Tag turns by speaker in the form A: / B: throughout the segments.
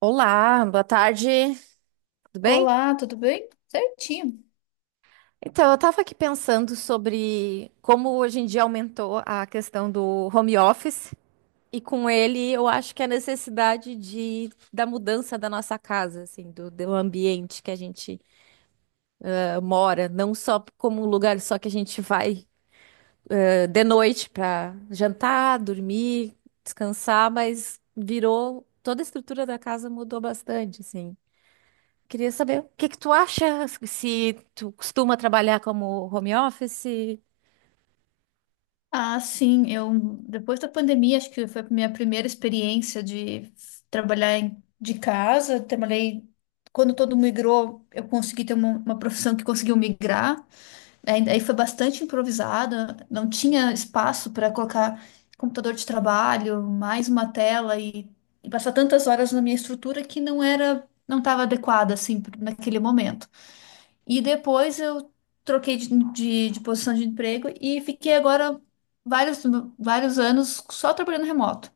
A: Olá, boa tarde, tudo bem?
B: Olá, tudo bem? Certinho.
A: Então, eu estava aqui pensando sobre como hoje em dia aumentou a questão do home office e com ele eu acho que a necessidade da mudança da nossa casa, assim, do ambiente que a gente mora, não só como um lugar só que a gente vai de noite para jantar, dormir, descansar, mas virou, toda a estrutura da casa mudou bastante, assim. Queria saber o que que tu acha, se tu costuma trabalhar como home office?
B: Ah, sim, eu depois da pandemia, acho que foi a minha primeira experiência de trabalhar de casa. Trabalhei quando todo mundo migrou, eu consegui ter uma profissão que conseguiu migrar. Aí, foi bastante improvisada, não tinha espaço para colocar computador de trabalho, mais uma tela e passar tantas horas na minha estrutura que não era, não estava adequada assim naquele momento. E depois eu troquei de posição de emprego e fiquei agora vários, vários anos só trabalhando remoto.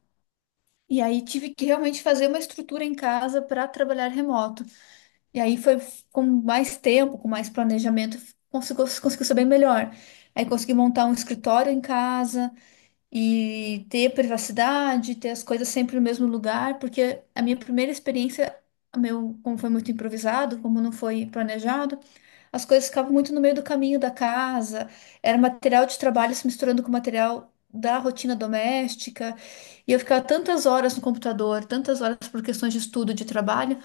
B: E aí tive que realmente fazer uma estrutura em casa para trabalhar remoto. E aí foi com mais tempo, com mais planejamento, conseguiu ser bem melhor. Aí consegui montar um escritório em casa e ter privacidade, ter as coisas sempre no mesmo lugar, porque a minha primeira experiência, como foi muito improvisado, como não foi planejado, as coisas ficavam muito no meio do caminho da casa, era material de trabalho se misturando com material da rotina doméstica, e eu ficava tantas horas no computador, tantas horas por questões de estudo, de trabalho,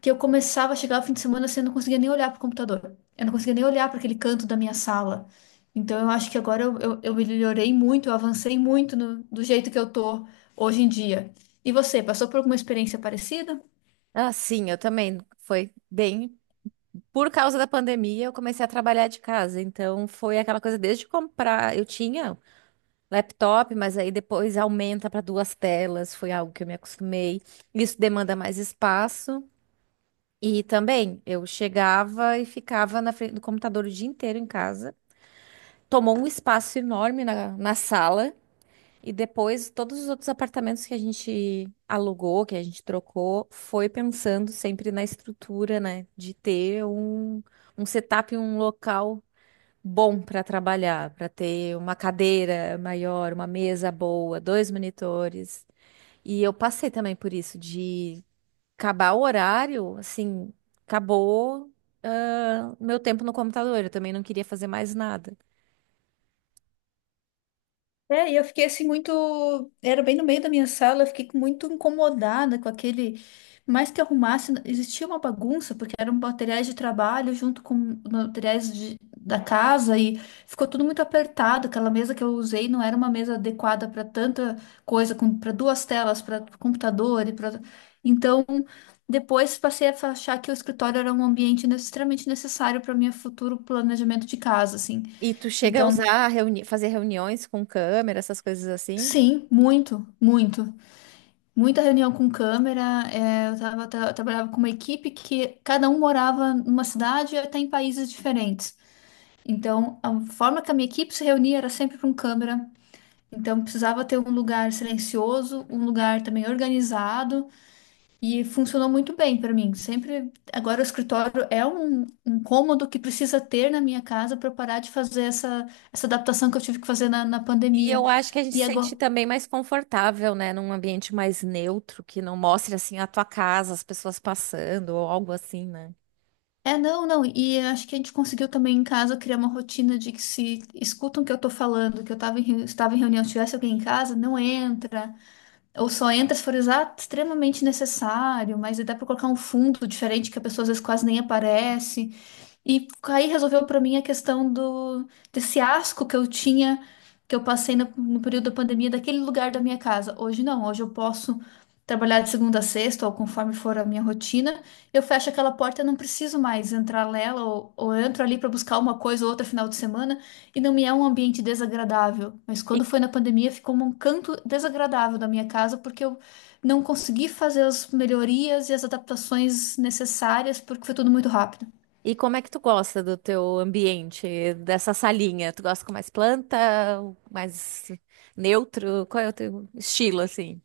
B: que eu começava a chegar ao fim de semana assim, eu não conseguia nem olhar para o computador, eu não conseguia nem olhar para aquele canto da minha sala. Então eu acho que agora eu melhorei muito, eu avancei muito do jeito que eu tô hoje em dia. E você, passou por alguma experiência parecida?
A: Ah, sim, eu também. Foi bem. Por causa da pandemia, eu comecei a trabalhar de casa. Então, foi aquela coisa desde comprar. Eu tinha laptop, mas aí depois aumenta para duas telas. Foi algo que eu me acostumei. Isso demanda mais espaço. E também, eu chegava e ficava na frente do computador o dia inteiro em casa. Tomou um espaço enorme na sala. E depois, todos os outros apartamentos que a gente alugou, que a gente trocou, foi pensando sempre na estrutura, né? De ter um, um setup, um local bom para trabalhar, para ter uma cadeira maior, uma mesa boa, dois monitores. E eu passei também por isso, de acabar o horário, assim, acabou, meu tempo no computador, eu também não queria fazer mais nada.
B: É, e eu fiquei assim muito. Era bem no meio da minha sala, eu fiquei muito incomodada com aquele. Mais que arrumasse, existia uma bagunça, porque eram materiais de trabalho junto com materiais da casa e ficou tudo muito apertado. Aquela mesa que eu usei não era uma mesa adequada para tanta coisa, para duas telas, para computador e para. Então, depois passei a achar que o escritório era um ambiente extremamente necessário para o meu futuro planejamento de casa, assim.
A: E tu chega a
B: Então,
A: usar, reuni fazer reuniões com câmera, essas coisas assim?
B: sim, muito, muito. Muita reunião com câmera, é, eu trabalhava com uma equipe que cada um morava numa cidade e até em países diferentes. Então, a forma que a minha equipe se reunia era sempre com câmera. Então, precisava ter um lugar silencioso, um lugar também organizado e funcionou muito bem para mim. Sempre, agora o escritório é um cômodo que precisa ter na minha casa para parar de fazer essa adaptação que eu tive que fazer na
A: E
B: pandemia.
A: eu acho que a gente se
B: E agora,
A: sente também mais confortável, né? Num ambiente mais neutro, que não mostre assim a tua casa, as pessoas passando ou algo assim, né?
B: é, não, não, e acho que a gente conseguiu também em casa criar uma rotina de que se escutam o que eu tô falando, que eu tava estava em reunião, tivesse alguém em casa, não entra, ou só entra se for extremamente necessário, mas aí dá pra colocar um fundo diferente que a pessoa às vezes quase nem aparece. E aí resolveu pra mim a questão do desse asco que eu tinha, que eu passei no período da pandemia, daquele lugar da minha casa. Hoje não, hoje eu posso trabalhar de segunda a sexta, ou conforme for a minha rotina, eu fecho aquela porta, eu não preciso mais entrar nela, ou eu entro ali para buscar uma coisa ou outra final de semana, e não me é um ambiente desagradável. Mas quando
A: E,
B: foi na pandemia, ficou um canto desagradável da minha casa, porque eu não consegui fazer as melhorias e as adaptações necessárias, porque foi tudo muito rápido.
A: e como é que tu gosta do teu ambiente, dessa salinha? Tu gosta com mais planta, mais neutro? Qual é o teu estilo, assim,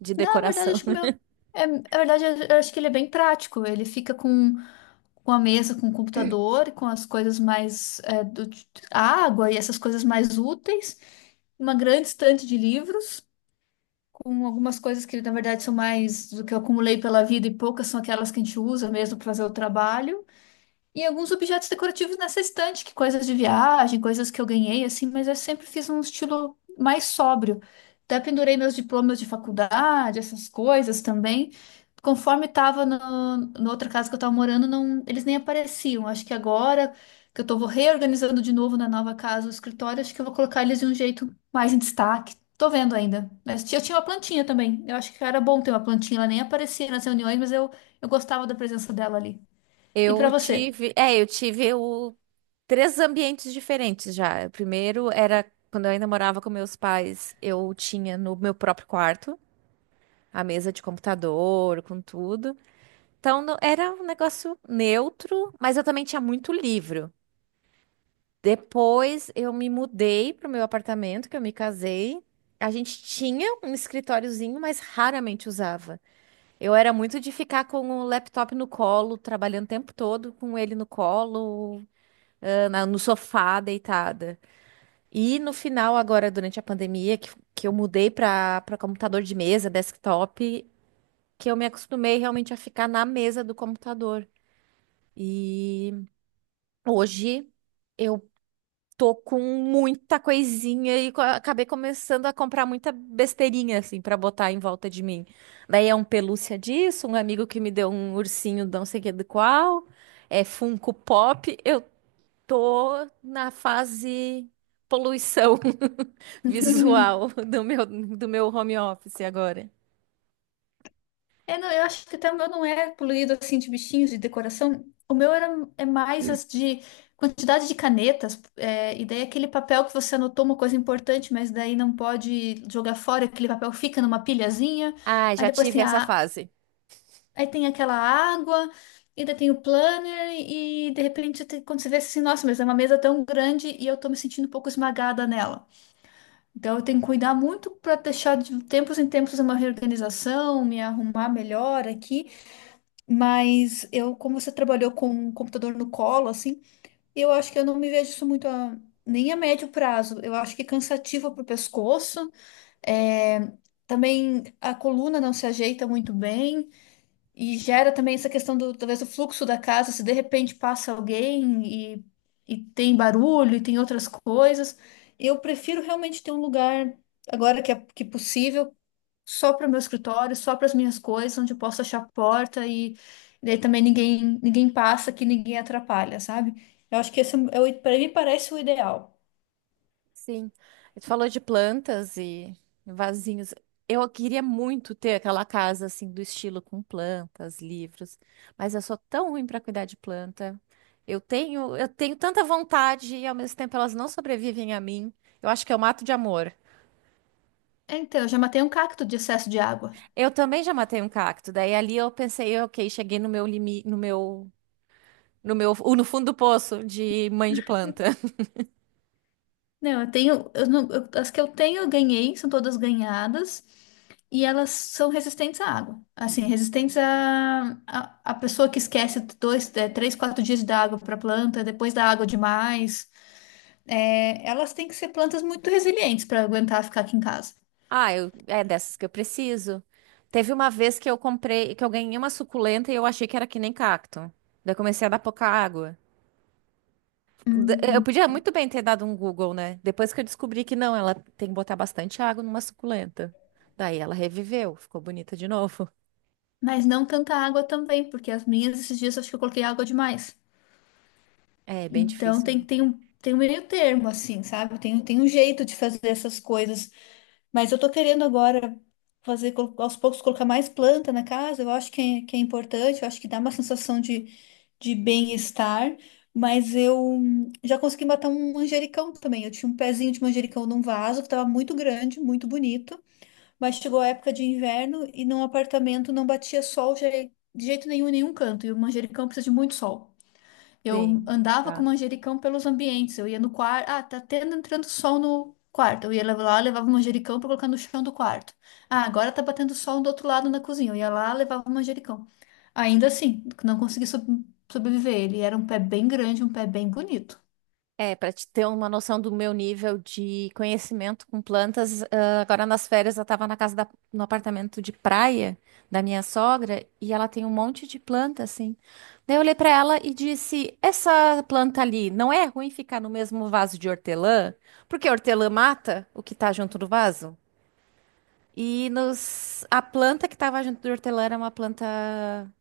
A: de
B: Na verdade,
A: decoração?
B: acho que o meu. É, na verdade, eu acho que ele é bem prático. Ele fica com a mesa, com o computador, com as coisas mais. É, do, água e essas coisas mais úteis. Uma grande estante de livros, com algumas coisas que, na verdade, são mais do que eu acumulei pela vida e poucas são aquelas que a gente usa mesmo para fazer o trabalho. E alguns objetos decorativos nessa estante, que coisas de viagem, coisas que eu ganhei, assim, mas eu sempre fiz um estilo mais sóbrio. Até pendurei meus diplomas de faculdade, essas coisas também. Conforme estava no, na outra casa que eu estava morando, não, eles nem apareciam. Acho que agora que eu estou reorganizando de novo na nova casa o escritório, acho que eu vou colocar eles de um jeito mais em destaque. Tô vendo ainda. Mas eu tinha uma plantinha também. Eu acho que era bom ter uma plantinha. Ela nem aparecia nas reuniões, mas eu gostava da presença dela ali. E para você?
A: Eu tive o, três ambientes diferentes já. O primeiro era quando eu ainda morava com meus pais, eu tinha no meu próprio quarto. A mesa de computador, com tudo. Então não- era um negócio neutro, mas eu também tinha muito livro. Depois eu me mudei pro meu apartamento, que eu me casei. A gente tinha um escritóriozinho, mas raramente usava. Eu era muito de ficar com o laptop no colo, trabalhando o tempo todo com ele no colo, na- no sofá, deitada. E no final, agora, durante a pandemia, que eu mudei para computador de mesa, desktop, que eu me acostumei realmente a ficar na mesa do computador. E hoje eu tô com muita coisinha e co- acabei começando a comprar muita besteirinha assim pra botar em volta de mim. Daí é um pelúcia disso, um amigo que me deu um ursinho, não sei que do qual, é Funko Pop. Eu tô na fase poluição visual do meu home office agora.
B: É, não, eu acho que até o meu não é poluído assim de bichinhos de decoração. O meu era, é mais as de quantidade de canetas, é, e daí aquele papel que você anotou uma coisa importante, mas daí não pode jogar fora, aquele papel fica numa pilhazinha.
A: Ah,
B: Aí
A: já
B: depois
A: tive
B: tem
A: essa
B: a,
A: fase.
B: aí tem aquela água, e daí tem o planner, e de repente quando você vê assim, nossa, mas é uma mesa tão grande e eu tô me sentindo um pouco esmagada nela. Então, eu tenho que cuidar muito para deixar de tempos em tempos uma reorganização, me arrumar melhor aqui. Mas eu, como você trabalhou com um computador no colo, assim, eu acho que eu não me vejo isso muito a, nem a médio prazo. Eu acho que é cansativo para o pescoço. É, também a coluna não se ajeita muito bem. E gera também essa questão do, talvez, do fluxo da casa, se de repente passa alguém e tem barulho e tem outras coisas. Eu prefiro realmente ter um lugar, agora que é possível, só para o meu escritório, só para as minhas coisas, onde eu posso achar a porta e daí também ninguém, ninguém passa, que ninguém atrapalha, sabe? Eu acho que esse é, para mim parece o ideal.
A: Sim, tu falou de plantas e vasinhos. Eu queria muito ter aquela casa assim do estilo com plantas, livros, mas eu sou tão ruim para cuidar de planta. Eu tenho tanta vontade e ao mesmo tempo elas não sobrevivem a mim. Eu acho que eu mato de amor.
B: É, então, eu já matei um cacto de excesso de água.
A: Eu também já matei um cacto. Daí ali eu pensei, ok, cheguei no meu limite, no meu, no fundo do poço de mãe de planta.
B: Não, eu tenho, eu não- eu- as que eu tenho, eu ganhei, são todas ganhadas, e elas são resistentes à água. Assim, resistentes à pessoa que esquece dois, três, quatro dias da água para planta, depois da água demais. É, elas têm que ser plantas muito resilientes para aguentar ficar aqui em casa.
A: Ah, eu, é dessas que eu preciso. Teve uma vez que que eu ganhei uma suculenta e eu achei que era que nem cacto. Daí eu comecei a dar pouca água. D- Eu
B: Hum,
A: podia muito bem ter dado um Google, né? Depois que eu descobri que não, ela tem que botar bastante água numa suculenta. Daí ela reviveu, ficou bonita de novo.
B: Mas não tanta água também, porque as minhas, esses dias, acho que eu coloquei água demais.
A: É, bem
B: Então,
A: difícil, né?
B: tem um meio termo, assim, sabe? Tem um jeito de fazer essas coisas. Mas eu tô querendo agora fazer, aos poucos, colocar mais planta na casa. Eu acho que que é importante, eu acho que dá uma sensação de bem-estar. Mas eu já consegui matar um manjericão também. Eu tinha um pezinho de manjericão num vaso que estava muito grande, muito bonito. Mas chegou a época de inverno e num apartamento não batia sol de jeito nenhum, em nenhum canto. E o manjericão precisa de muito sol. Eu
A: Sim.
B: andava com manjericão pelos ambientes. Eu ia no quarto. Ah, tá tendo entrando sol no quarto. Eu ia lá, levava o manjericão para colocar no chão do quarto. Ah, agora tá batendo sol do outro lado na cozinha. Eu ia lá, levava o manjericão. Ainda assim, não consegui sobreviver. Ele era um pé bem grande, um pé bem bonito.
A: É, para te ter uma noção do meu nível de conhecimento com plantas, ah, agora nas férias eu estava no apartamento de praia da minha sogra e ela tem um monte de planta assim. Daí eu olhei para ela e disse: "Essa planta ali não é ruim ficar no mesmo vaso de hortelã? Porque a hortelã mata o que está junto do vaso?" E nos, a planta que estava junto do hortelã era uma planta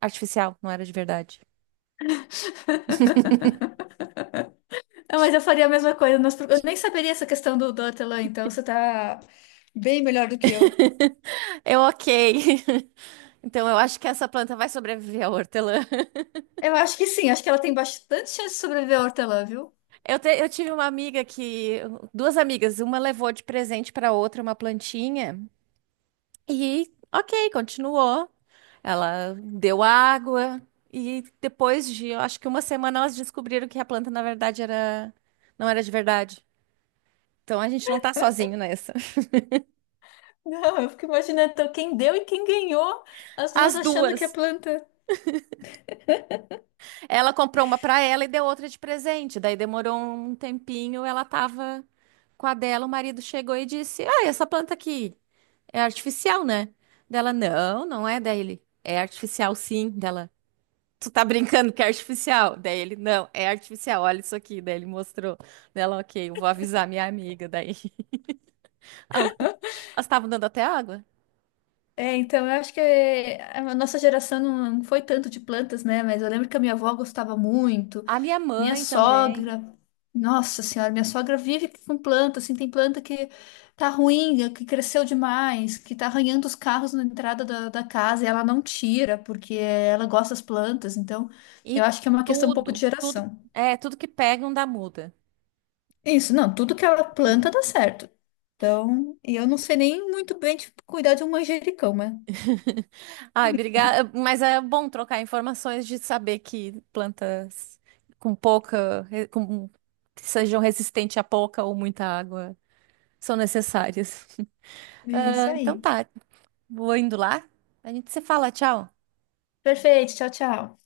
A: artificial, não era de verdade.
B: Ah, mas eu faria a mesma coisa. Eu nem saberia essa questão do hortelã, então você tá bem melhor do que eu.
A: Eu, ok. Então eu acho que essa planta vai sobreviver à hortelã.
B: Eu acho que sim, acho que ela tem bastante chance de sobreviver ao hortelã, viu?
A: Eu tive uma amiga que, duas amigas, uma levou de presente para outra uma plantinha e, ok, continuou. Ela deu água e depois de, eu acho que uma semana elas descobriram que a planta na verdade era, não era de verdade. Então a gente não tá sozinho nessa.
B: Não, eu fico imaginando então, quem deu e quem ganhou, as duas
A: As
B: achando que é
A: duas.
B: planta.
A: Ela comprou uma pra ela e deu outra de presente. Daí demorou um tempinho, ela tava com a dela, o marido chegou e disse: Ah, essa planta aqui é artificial, né? Dela, não, não é. Daí ele, é artificial sim. Dela, tu tá brincando que é artificial? Daí ele, não, é artificial, olha isso aqui. Daí ele mostrou. Dela, ok, eu vou avisar minha amiga. Daí, Ah, elas estavam dando até água.
B: É, então eu acho que é, a nossa geração não foi tanto de plantas, né? Mas eu lembro que a minha avó gostava muito,
A: A minha
B: minha
A: mãe também.
B: sogra, nossa senhora, minha sogra vive com planta, assim, tem planta que tá ruim, que cresceu demais, que tá arranhando os carros na entrada da casa e ela não tira, porque ela gosta das plantas, então eu
A: E
B: acho que é uma questão um pouco de
A: tudo, tudo,
B: geração.
A: é, tudo que pegam dá muda.
B: Isso, não, tudo que ela planta dá certo. Então, e eu não sei nem muito bem, tipo, cuidar de um manjericão, mas
A: Ai, obrigada. Mas é bom trocar informações de saber que plantas com pouca, re- com, que sejam resistentes a pouca ou muita água são necessárias.
B: é isso
A: Ah, então
B: aí.
A: tá, vou indo lá. A gente se fala, tchau.
B: Perfeito, tchau, tchau.